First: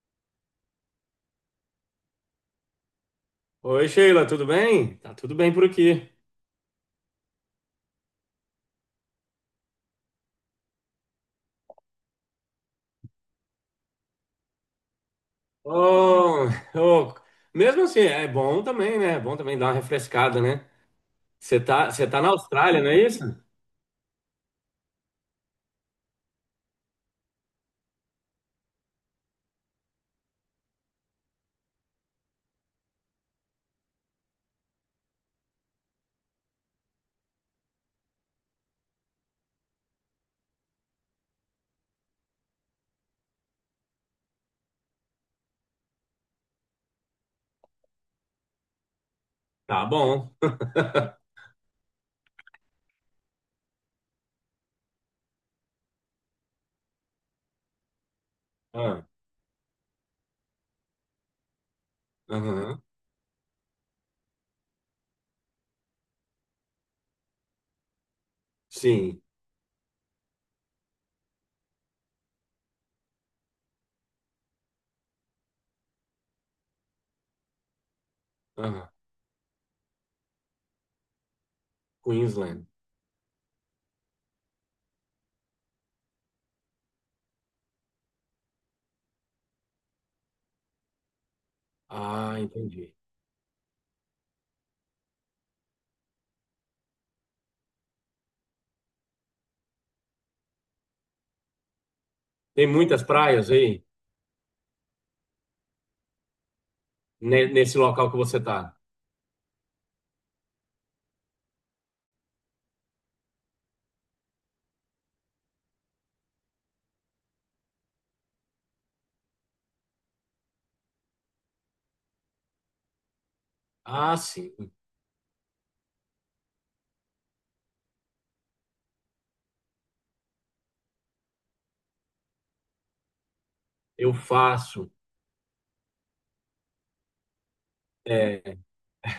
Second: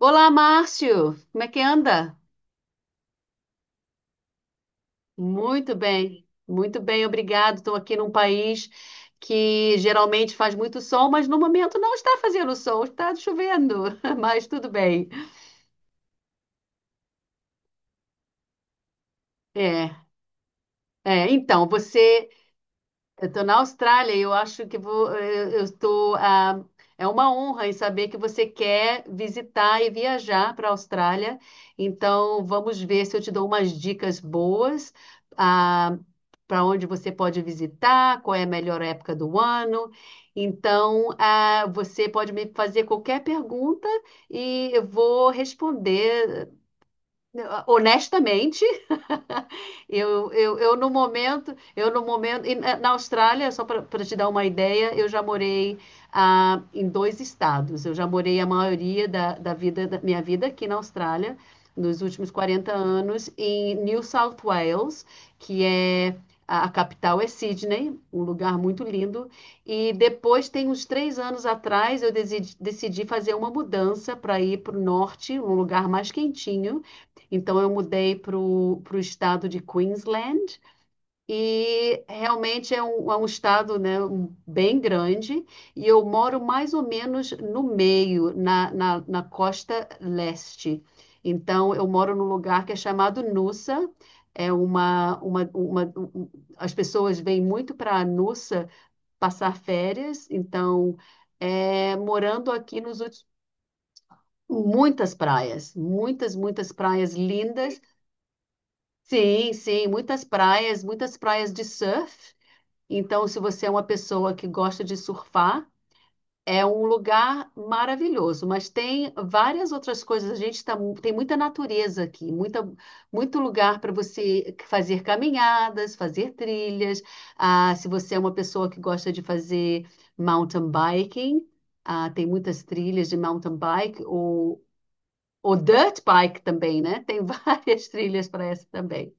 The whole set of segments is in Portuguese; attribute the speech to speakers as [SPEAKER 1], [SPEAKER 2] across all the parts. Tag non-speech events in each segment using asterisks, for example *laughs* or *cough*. [SPEAKER 1] Olá, Márcio. Como é que anda?
[SPEAKER 2] Oi, Sheila, tudo bem? Tá tudo bem por aqui.
[SPEAKER 1] Muito bem, obrigado. Estou aqui num país que geralmente faz muito sol, mas no momento não está fazendo sol, está chovendo, *laughs* mas tudo bem.
[SPEAKER 2] Oh, oh, mesmo assim, é bom também, né? É bom também dar uma
[SPEAKER 1] É,
[SPEAKER 2] refrescada, né? Você
[SPEAKER 1] então,
[SPEAKER 2] tá, você tá na Austrália, não é isso?
[SPEAKER 1] eu estou na Austrália e eu acho que vou, eu estou, é uma honra em saber que você quer visitar e viajar para a Austrália. Então, vamos ver se eu te dou umas dicas boas, ah, para onde você pode visitar, qual é a melhor época do ano. Então, você pode me fazer qualquer pergunta e eu vou responder eh, honestamente. *laughs*
[SPEAKER 2] Tá
[SPEAKER 1] Eu,
[SPEAKER 2] bom.
[SPEAKER 1] eu, eu no
[SPEAKER 2] *laughs*
[SPEAKER 1] momento, e na Austrália, só para te dar uma ideia, eu já morei, em dois estados. Eu já morei a
[SPEAKER 2] Ah,
[SPEAKER 1] maioria da minha vida aqui na Austrália, nos últimos 40
[SPEAKER 2] aham,
[SPEAKER 1] anos, em New South Wales, que é a capital é Sydney, um lugar muito
[SPEAKER 2] sim,
[SPEAKER 1] lindo. E depois, tem uns 3 anos atrás, decidi fazer uma mudança para ir para o norte, um lugar mais quentinho. Então eu mudei para o
[SPEAKER 2] aham,
[SPEAKER 1] estado de Queensland e
[SPEAKER 2] Queensland.
[SPEAKER 1] realmente é um estado, né, bem grande. E eu moro mais ou menos no meio, na costa leste. Então eu moro num
[SPEAKER 2] Ah,
[SPEAKER 1] lugar que é
[SPEAKER 2] entendi.
[SPEAKER 1] chamado Noosa. É uma, uma, uma, um- um, As pessoas vêm muito para Noosa passar férias. Então é, morando
[SPEAKER 2] Tem
[SPEAKER 1] aqui nos
[SPEAKER 2] muitas
[SPEAKER 1] últimos,
[SPEAKER 2] praias aí
[SPEAKER 1] muitas praias, muitas, muitas praias
[SPEAKER 2] nesse
[SPEAKER 1] lindas.
[SPEAKER 2] local que você tá.
[SPEAKER 1] Sim, sim, muitas praias de surf. Então, se você é uma pessoa que gosta de surfar, é um lugar maravilhoso. Mas tem várias outras coisas. A gente tá, tem muita natureza aqui, muita, muito lugar para
[SPEAKER 2] Ah,
[SPEAKER 1] você
[SPEAKER 2] sim.
[SPEAKER 1] fazer caminhadas, fazer trilhas. Ah, se você é uma pessoa que gosta de fazer mountain biking, tem muitas trilhas de mountain bike
[SPEAKER 2] Eu
[SPEAKER 1] ou,
[SPEAKER 2] faço.
[SPEAKER 1] ou dirt bike também, né? Tem várias *laughs* trilhas para
[SPEAKER 2] é,
[SPEAKER 1] essa também.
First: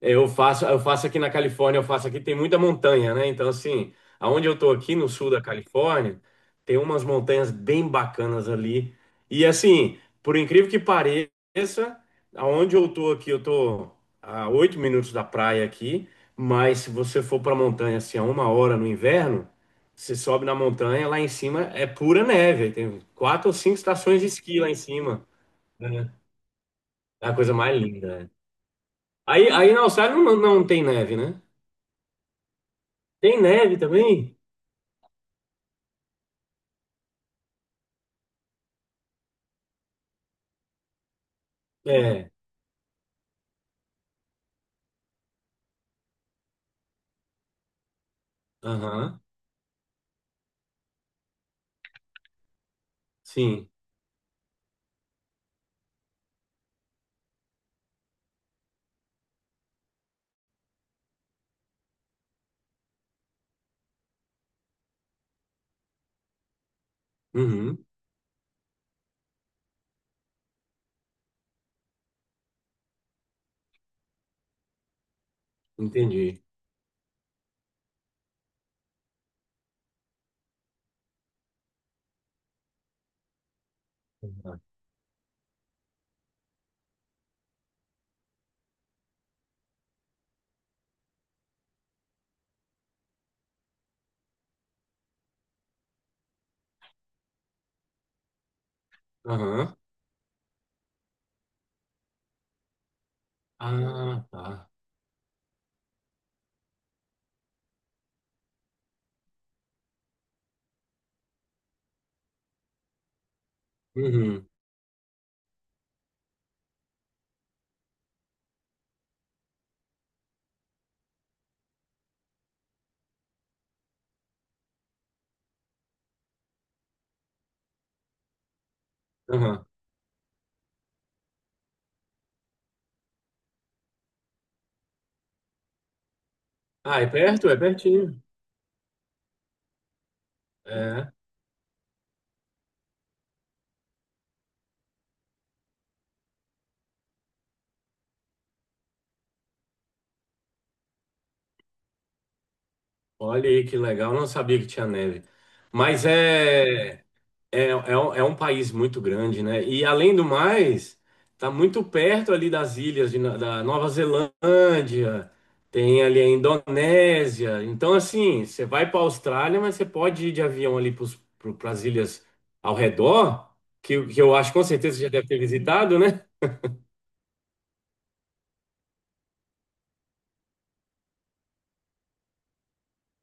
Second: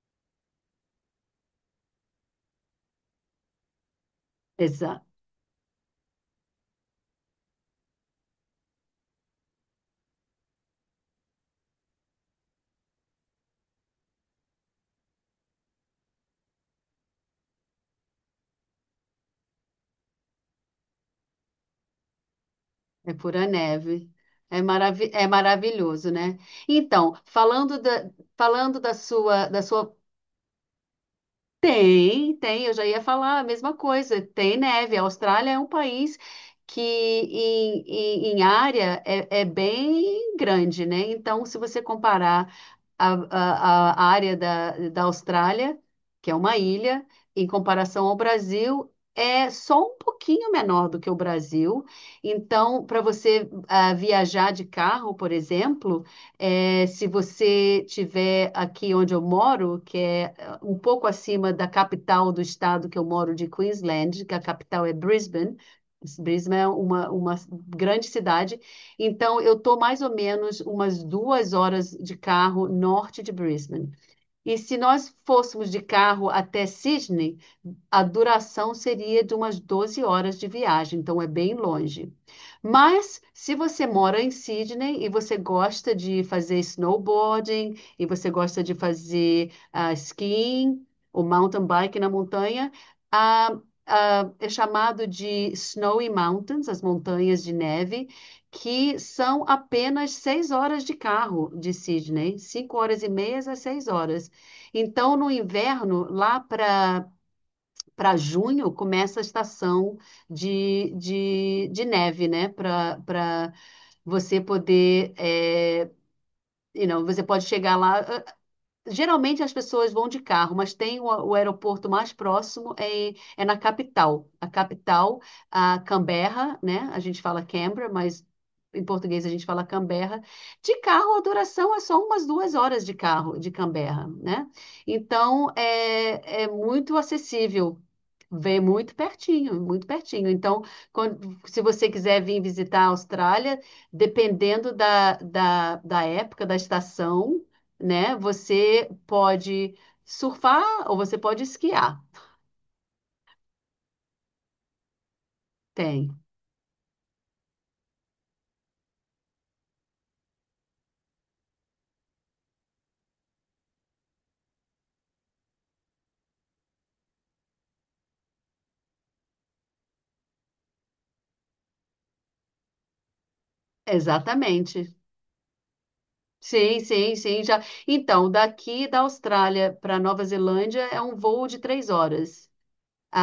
[SPEAKER 2] eu faço aqui na Califórnia, eu faço aqui, tem muita montanha, né? Então, assim, aonde eu tô aqui
[SPEAKER 1] Exato.
[SPEAKER 2] no sul da Califórnia, tem umas montanhas bem bacanas ali. E assim, por incrível que pareça, aonde eu tô aqui, eu tô a 8 minutos da praia aqui, mas se você for pra montanha assim, a 1 hora no inverno, você sobe na montanha, lá em cima é pura neve. Aí Tem
[SPEAKER 1] É pura
[SPEAKER 2] 4 ou 5
[SPEAKER 1] neve.
[SPEAKER 2] estações de esqui
[SPEAKER 1] É
[SPEAKER 2] lá em
[SPEAKER 1] maravi é
[SPEAKER 2] cima.
[SPEAKER 1] maravilhoso,
[SPEAKER 2] Né?
[SPEAKER 1] né? Então,
[SPEAKER 2] É a coisa mais linda. Né?
[SPEAKER 1] falando da sua,
[SPEAKER 2] Aí,
[SPEAKER 1] da
[SPEAKER 2] aí na
[SPEAKER 1] sua.
[SPEAKER 2] Austrália não tem neve, né?
[SPEAKER 1] Tem, tem, eu já ia falar
[SPEAKER 2] Tem
[SPEAKER 1] a mesma
[SPEAKER 2] neve
[SPEAKER 1] coisa.
[SPEAKER 2] também?
[SPEAKER 1] Tem neve. A Austrália é um país que, em área, é bem grande, né? Então, se você
[SPEAKER 2] É.
[SPEAKER 1] comparar a área da Austrália, que é uma ilha, em comparação ao Brasil,
[SPEAKER 2] Aham.
[SPEAKER 1] é só um pouquinho menor do que o Brasil. Então, para você
[SPEAKER 2] Sim.
[SPEAKER 1] viajar de carro, por exemplo, se você tiver aqui onde eu moro, que é um pouco acima da capital do estado que eu moro, de Queensland, que a capital é Brisbane. Brisbane é uma
[SPEAKER 2] Uhum.
[SPEAKER 1] grande cidade. Então, eu estou mais ou menos umas 2 horas de carro norte de Brisbane. E se nós fôssemos de carro
[SPEAKER 2] Entendi.
[SPEAKER 1] até Sydney, a duração seria de umas 12 horas de viagem, então é bem longe. Mas se você mora em
[SPEAKER 2] Aham.
[SPEAKER 1] Sydney e você gosta de fazer snowboarding, e você gosta de fazer skiing, o mountain bike na montanha, ah, é chamado de Snowy Mountains, as montanhas de neve, que são
[SPEAKER 2] Aham.
[SPEAKER 1] apenas 6 horas de carro de Sydney, 5 horas e meia a seis
[SPEAKER 2] Ah,
[SPEAKER 1] horas.
[SPEAKER 2] tá.
[SPEAKER 1] Então, no inverno, lá para junho, começa a estação de neve, né? Para você
[SPEAKER 2] Uhum.
[SPEAKER 1] poder. É, você pode chegar lá. Geralmente as pessoas vão de carro, mas tem o aeroporto mais próximo é na capital. A capital, a Canberra, né? A gente fala Canberra, mas em português a gente fala
[SPEAKER 2] Aham.
[SPEAKER 1] Canberra. De carro, a duração é só umas 2 horas de carro de Canberra, né? Então é muito
[SPEAKER 2] Ah, é perto? É
[SPEAKER 1] acessível.
[SPEAKER 2] pertinho.
[SPEAKER 1] Vem muito pertinho, muito pertinho. Então,
[SPEAKER 2] É.
[SPEAKER 1] quando- se você quiser vir visitar a Austrália, dependendo da época, da estação, né? Você pode surfar ou você pode esquiar.
[SPEAKER 2] Olha aí que legal. Não sabia que tinha neve. Mas
[SPEAKER 1] Tem,
[SPEAKER 2] é. É, é um país muito grande, né? E além do mais, tá muito perto ali das ilhas de da Nova Zelândia, tem ali a Indonésia. Então, assim, você vai para a Austrália, mas você pode ir de avião ali para as ilhas ao redor, que eu acho com
[SPEAKER 1] exatamente.
[SPEAKER 2] certeza você já deve ter visitado, né?
[SPEAKER 1] Sim, sim, sim, já. Então, daqui da Austrália para Nova Zelândia é um voo de 3 horas,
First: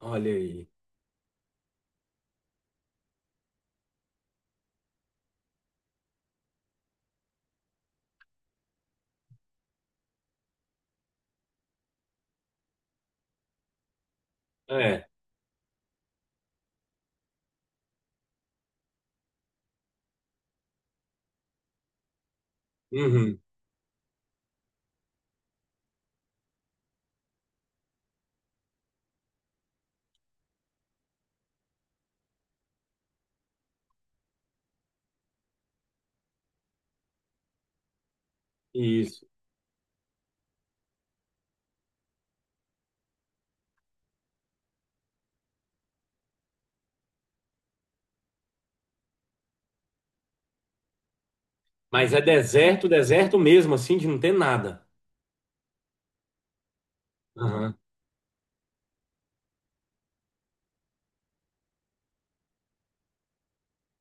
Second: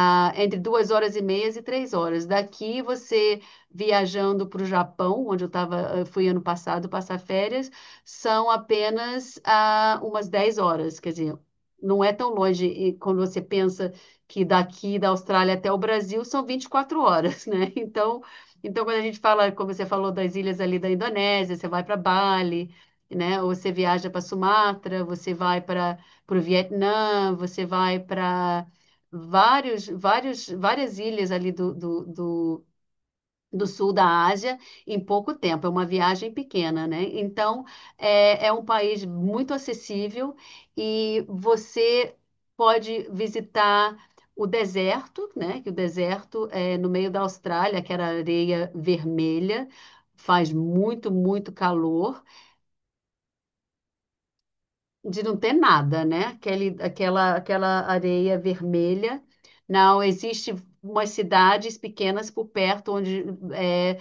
[SPEAKER 2] Olha
[SPEAKER 1] entre
[SPEAKER 2] aí.
[SPEAKER 1] 2 horas e meia e 3 horas. Daqui você viajando para o Japão, onde eu tava, eu fui ano passado passar férias, são apenas umas 10 horas, quer dizer, não é tão longe. E quando você pensa que daqui da
[SPEAKER 2] É,
[SPEAKER 1] Austrália até o Brasil são 24 horas, né? *laughs* Então, então quando a gente fala, como você falou, das ilhas ali da Indonésia, você vai para Bali.
[SPEAKER 2] uhum,
[SPEAKER 1] Né? Ou você viaja para Sumatra, você vai para o Vietnã, você vai para vários, vários, várias ilhas ali do sul da Ásia em pouco tempo. É uma viagem pequena, né? Então, é um país
[SPEAKER 2] isso.
[SPEAKER 1] muito acessível e você pode visitar o deserto, né? Que o deserto é no meio da Austrália, que era areia vermelha. Faz muito, muito
[SPEAKER 2] Mas é
[SPEAKER 1] calor.
[SPEAKER 2] deserto, deserto mesmo, assim, de não ter nada.
[SPEAKER 1] De não ter nada, né? Aquele, aquela,
[SPEAKER 2] Aham,
[SPEAKER 1] aquela areia vermelha. Não, existe umas cidades pequenas por perto onde, eh,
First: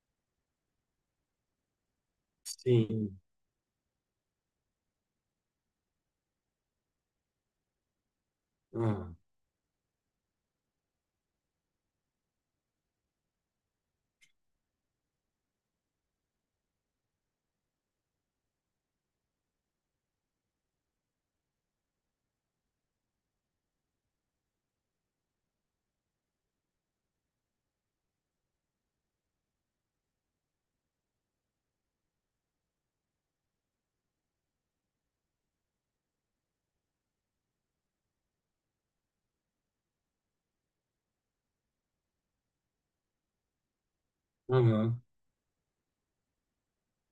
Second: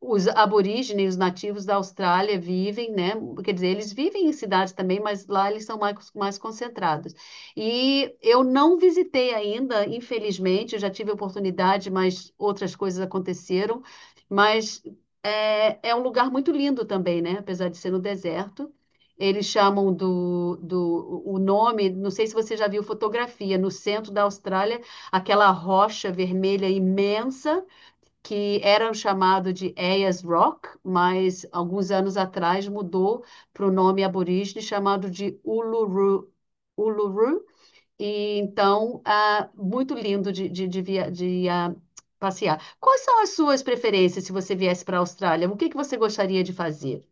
[SPEAKER 1] os aborígenes, os nativos da Austrália vivem, né?
[SPEAKER 2] sim.
[SPEAKER 1] Quer dizer, eles vivem em cidades também, mas lá eles são mais, mais concentrados. E eu não
[SPEAKER 2] Aham,
[SPEAKER 1] visitei ainda, infelizmente, eu já tive oportunidade, mas outras coisas aconteceram. Mas é um lugar muito lindo também, né? Apesar de ser no deserto. Eles chamam do, do o nome, não sei se você já viu fotografia, no centro da Austrália, aquela rocha vermelha imensa que era chamado de Ayers Rock, mas alguns anos atrás mudou para o nome aborígene chamado de Uluru. Uluru. E, então, muito lindo de passear. Quais são as suas preferências se você viesse para a
[SPEAKER 2] aham.
[SPEAKER 1] Austrália? O que que você gostaria de fazer?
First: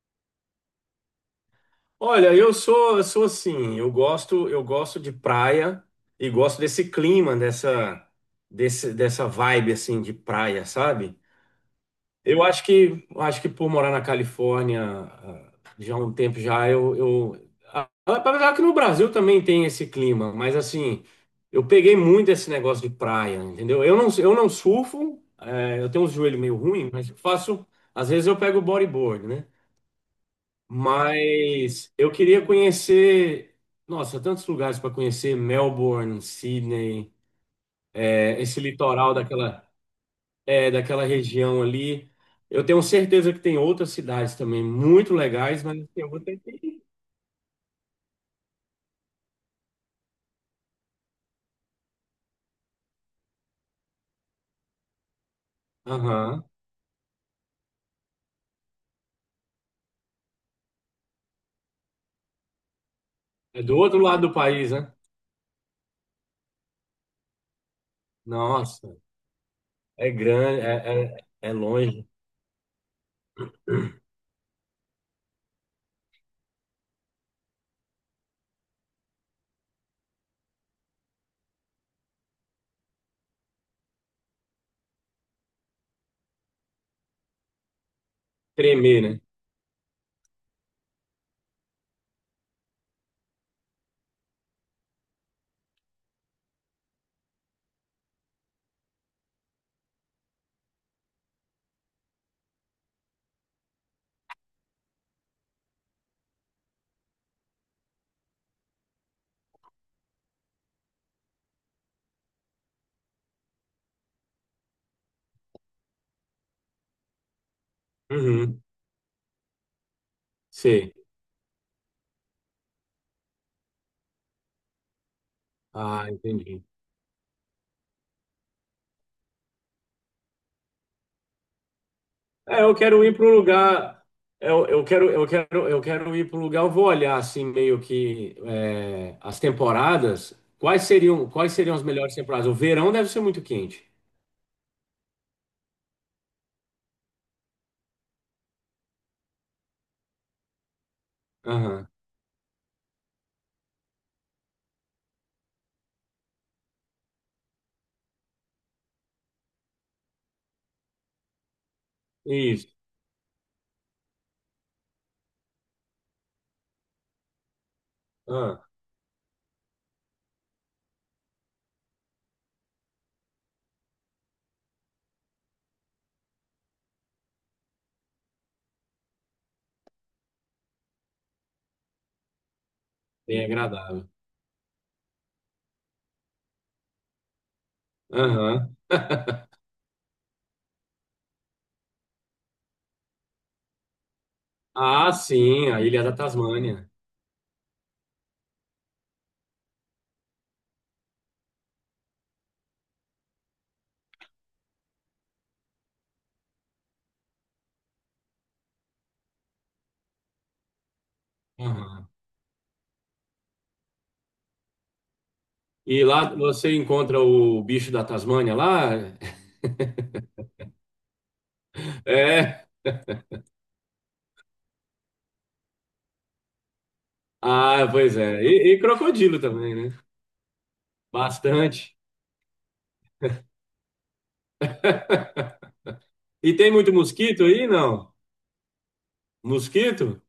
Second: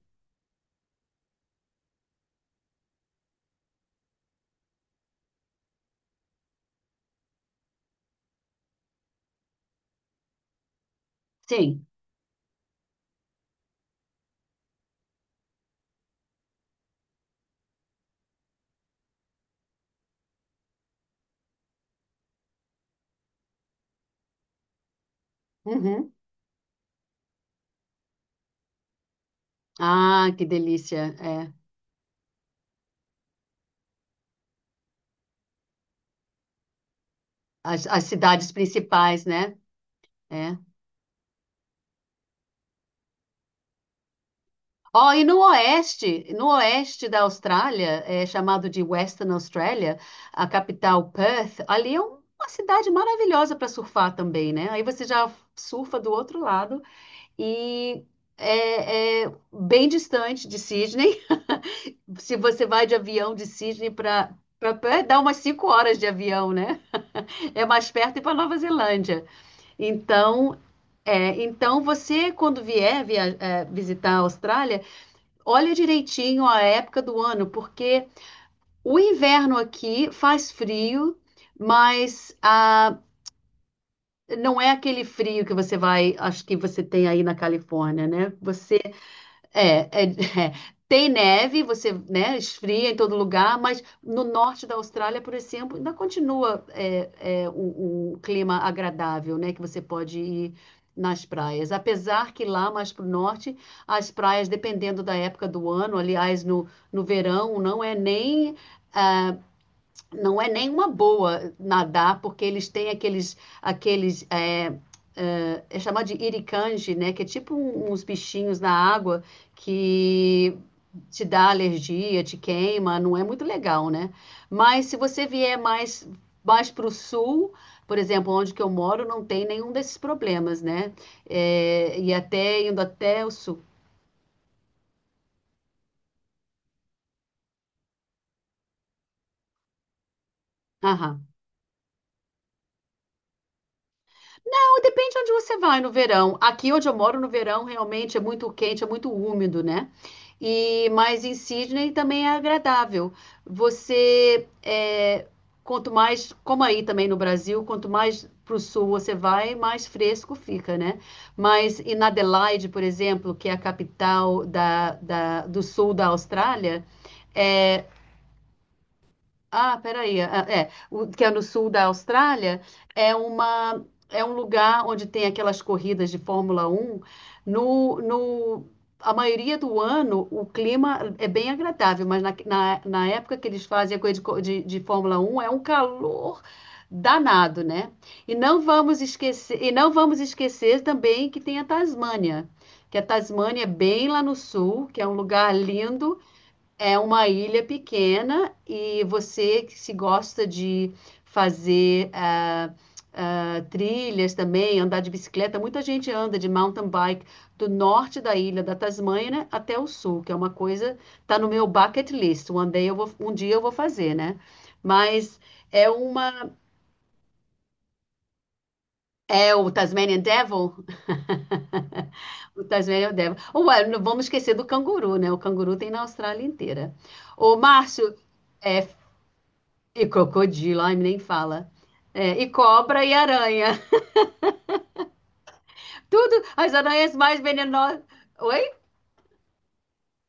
[SPEAKER 2] Olha, eu sou assim, eu gosto de praia e gosto desse clima, dessa vibe assim de praia, sabe?
[SPEAKER 1] Sim.
[SPEAKER 2] Eu acho que por morar na Califórnia, já há um tempo já, apesar que no Brasil também tem esse clima, mas assim, eu peguei muito esse negócio de praia, entendeu? Eu não surfo, eu tenho um
[SPEAKER 1] Uhum.
[SPEAKER 2] joelho meio ruim, mas eu faço, às vezes eu pego bodyboard, né?
[SPEAKER 1] Ah, que delícia. É.
[SPEAKER 2] Mas eu queria conhecer, nossa, tantos lugares para conhecer, Melbourne, Sydney,
[SPEAKER 1] As cidades
[SPEAKER 2] esse litoral
[SPEAKER 1] principais, né?
[SPEAKER 2] daquela,
[SPEAKER 1] É.
[SPEAKER 2] é, daquela região ali. Eu tenho certeza que tem outras cidades também
[SPEAKER 1] Ó,
[SPEAKER 2] muito
[SPEAKER 1] e no
[SPEAKER 2] legais, mas tem
[SPEAKER 1] oeste,
[SPEAKER 2] outra
[SPEAKER 1] no
[SPEAKER 2] aqui.
[SPEAKER 1] oeste da Austrália, é chamado de Western Australia, a capital Perth, ali é uma cidade maravilhosa para surfar também, né? Aí você já surfa do outro
[SPEAKER 2] Aham.
[SPEAKER 1] lado e é bem distante de Sydney. *laughs* Se você vai de avião de
[SPEAKER 2] É do
[SPEAKER 1] Sydney
[SPEAKER 2] outro lado
[SPEAKER 1] para
[SPEAKER 2] do país,
[SPEAKER 1] para
[SPEAKER 2] né?
[SPEAKER 1] Perth, dá umas 5 horas de avião, né? É mais perto ir para Nova
[SPEAKER 2] Nossa,
[SPEAKER 1] Zelândia.
[SPEAKER 2] é
[SPEAKER 1] Então,
[SPEAKER 2] grande, é,
[SPEAKER 1] é,
[SPEAKER 2] é, é
[SPEAKER 1] então
[SPEAKER 2] longe.
[SPEAKER 1] você quando vier visitar a Austrália. Olha direitinho a época do ano, porque o inverno aqui faz frio, mas não é aquele frio que você vai, acho que você tem aí na Califórnia, né? Você
[SPEAKER 2] Tremer, né?
[SPEAKER 1] é, é, *laughs* é. Tem neve, você, né, esfria em todo lugar, mas no norte da Austrália, por exemplo, ainda continua um clima agradável, né, que você pode ir nas praias. Apesar que lá mais para o norte, as praias, dependendo da época do ano, aliás, no verão, não é nem não é nenhuma boa nadar, porque eles têm aqueles, é chamado de iricanje, né? Que é tipo uns bichinhos
[SPEAKER 2] Uhum,
[SPEAKER 1] na água que
[SPEAKER 2] sei.
[SPEAKER 1] te dá alergia, te queima, não é muito legal, né? Mas se você vier
[SPEAKER 2] Ah,
[SPEAKER 1] mais,
[SPEAKER 2] entendi.
[SPEAKER 1] mais para o sul, por exemplo, onde que eu moro, não tem nenhum desses problemas, né? É, e
[SPEAKER 2] É,
[SPEAKER 1] até
[SPEAKER 2] eu
[SPEAKER 1] indo
[SPEAKER 2] quero ir
[SPEAKER 1] até
[SPEAKER 2] para
[SPEAKER 1] o
[SPEAKER 2] um
[SPEAKER 1] sul.
[SPEAKER 2] lugar. Eu quero ir para um lugar. Eu vou olhar assim meio que as temporadas. Quais
[SPEAKER 1] Aham.
[SPEAKER 2] seriam, quais seriam as melhores temporadas? O verão deve ser muito quente.
[SPEAKER 1] Não, depende de onde você vai no verão. Aqui onde eu moro no verão realmente é muito quente, é muito úmido, né? E mas em
[SPEAKER 2] Aham.
[SPEAKER 1] Sydney também é agradável. Você é, quanto mais, como aí também no Brasil, quanto mais para o sul você vai, mais fresco fica, né? Mas em Adelaide,
[SPEAKER 2] Isso.
[SPEAKER 1] por exemplo, que é a capital do sul da Austrália, é,
[SPEAKER 2] Ah,
[SPEAKER 1] peraí. É, que é no sul da Austrália, é uma, é um lugar onde tem aquelas corridas de Fórmula Um. No, no, a maioria do ano, o clima é bem agradável, mas na época
[SPEAKER 2] bem
[SPEAKER 1] que eles fazem a
[SPEAKER 2] agradável.
[SPEAKER 1] corrida de Fórmula Um é um calor danado, né? E não
[SPEAKER 2] Aham.
[SPEAKER 1] vamos
[SPEAKER 2] *laughs*
[SPEAKER 1] esquecer, e não vamos esquecer também que tem a Tasmânia, que a Tasmânia é bem lá no sul, que é um
[SPEAKER 2] Ah,
[SPEAKER 1] lugar
[SPEAKER 2] sim, a Ilha da
[SPEAKER 1] lindo,
[SPEAKER 2] Tasmânia.
[SPEAKER 1] é uma ilha pequena e você que se gosta de fazer trilhas também, andar de bicicleta, muita gente anda de mountain bike do norte da ilha da Tasmânia, né, até o sul, que é uma coisa, tá no meu
[SPEAKER 2] Aham.
[SPEAKER 1] bucket list. Um dia eu vou fazer, né? Mas é
[SPEAKER 2] E lá
[SPEAKER 1] uma
[SPEAKER 2] você encontra o bicho da Tasmânia lá? *laughs*
[SPEAKER 1] é o Tasmanian Devil, o
[SPEAKER 2] É.
[SPEAKER 1] Tasmanian Devil. Ué, não vamos esquecer do canguru, né? O canguru tem na Austrália inteira. Ô,
[SPEAKER 2] Ah,
[SPEAKER 1] Márcio,
[SPEAKER 2] pois é. E,
[SPEAKER 1] é.
[SPEAKER 2] crocodilo também, né?
[SPEAKER 1] E crocodilo, ai, nem fala.
[SPEAKER 2] Bastante.
[SPEAKER 1] É, e cobra e aranha. *laughs*
[SPEAKER 2] *laughs*
[SPEAKER 1] Tudo,
[SPEAKER 2] E tem
[SPEAKER 1] as
[SPEAKER 2] muito
[SPEAKER 1] aranhas mais
[SPEAKER 2] mosquito aí,
[SPEAKER 1] venenosas.
[SPEAKER 2] não?
[SPEAKER 1] Oi?
[SPEAKER 2] Mosquito?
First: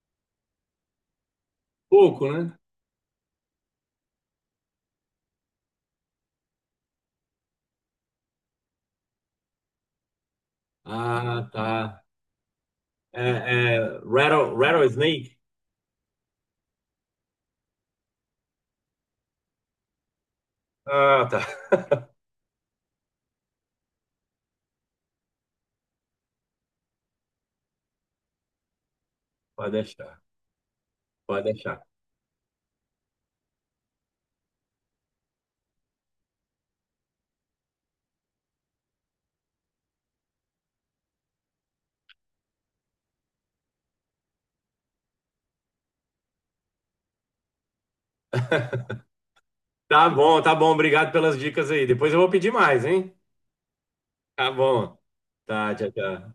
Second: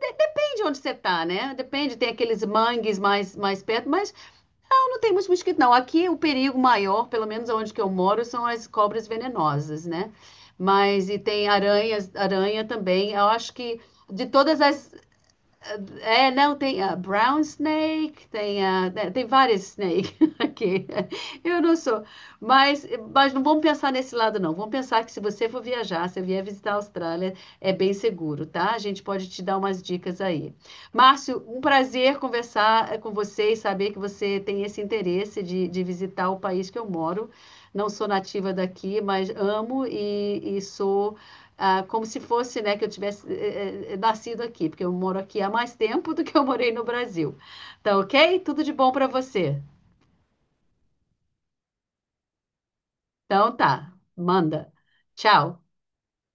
[SPEAKER 1] Depende onde você tá, né? Depende, tem
[SPEAKER 2] Pouco,
[SPEAKER 1] aqueles
[SPEAKER 2] né?
[SPEAKER 1] mangues mais, mais perto, mas não, não tem muito mosquito, não. Aqui o perigo maior, pelo menos onde que eu moro, são as cobras venenosas, né? Mas e tem
[SPEAKER 2] Ah, tá.
[SPEAKER 1] aranhas, aranha também. Eu
[SPEAKER 2] É,
[SPEAKER 1] acho
[SPEAKER 2] é,
[SPEAKER 1] que de todas as...
[SPEAKER 2] rattlesnake?
[SPEAKER 1] É, não, tem a brown snake, tem a, né, tem várias snake *laughs* aqui.
[SPEAKER 2] Ah, tá.
[SPEAKER 1] Eu não sou,
[SPEAKER 2] *laughs*
[SPEAKER 1] mas, não vamos pensar nesse lado, não. Vamos pensar que se você for viajar, se vier visitar a Austrália, é bem seguro, tá? A gente pode te dar
[SPEAKER 2] Pode
[SPEAKER 1] umas dicas
[SPEAKER 2] deixar,
[SPEAKER 1] aí. Márcio,
[SPEAKER 2] pode
[SPEAKER 1] um
[SPEAKER 2] deixar.
[SPEAKER 1] prazer conversar com você e saber que você tem esse interesse de visitar o país que eu moro. Não sou nativa daqui, mas amo e sou, como se fosse, né, que eu tivesse nascido aqui, porque eu moro aqui há mais tempo do que eu morei no Brasil. Tá, ok? Tudo de bom
[SPEAKER 2] *laughs*
[SPEAKER 1] para você.
[SPEAKER 2] Tá bom, tá bom. Obrigado pelas dicas aí. Depois eu vou pedir mais, hein?
[SPEAKER 1] Então tá,
[SPEAKER 2] Tá
[SPEAKER 1] manda.
[SPEAKER 2] bom.
[SPEAKER 1] Tchau.
[SPEAKER 2] Tá, tchau, tchau.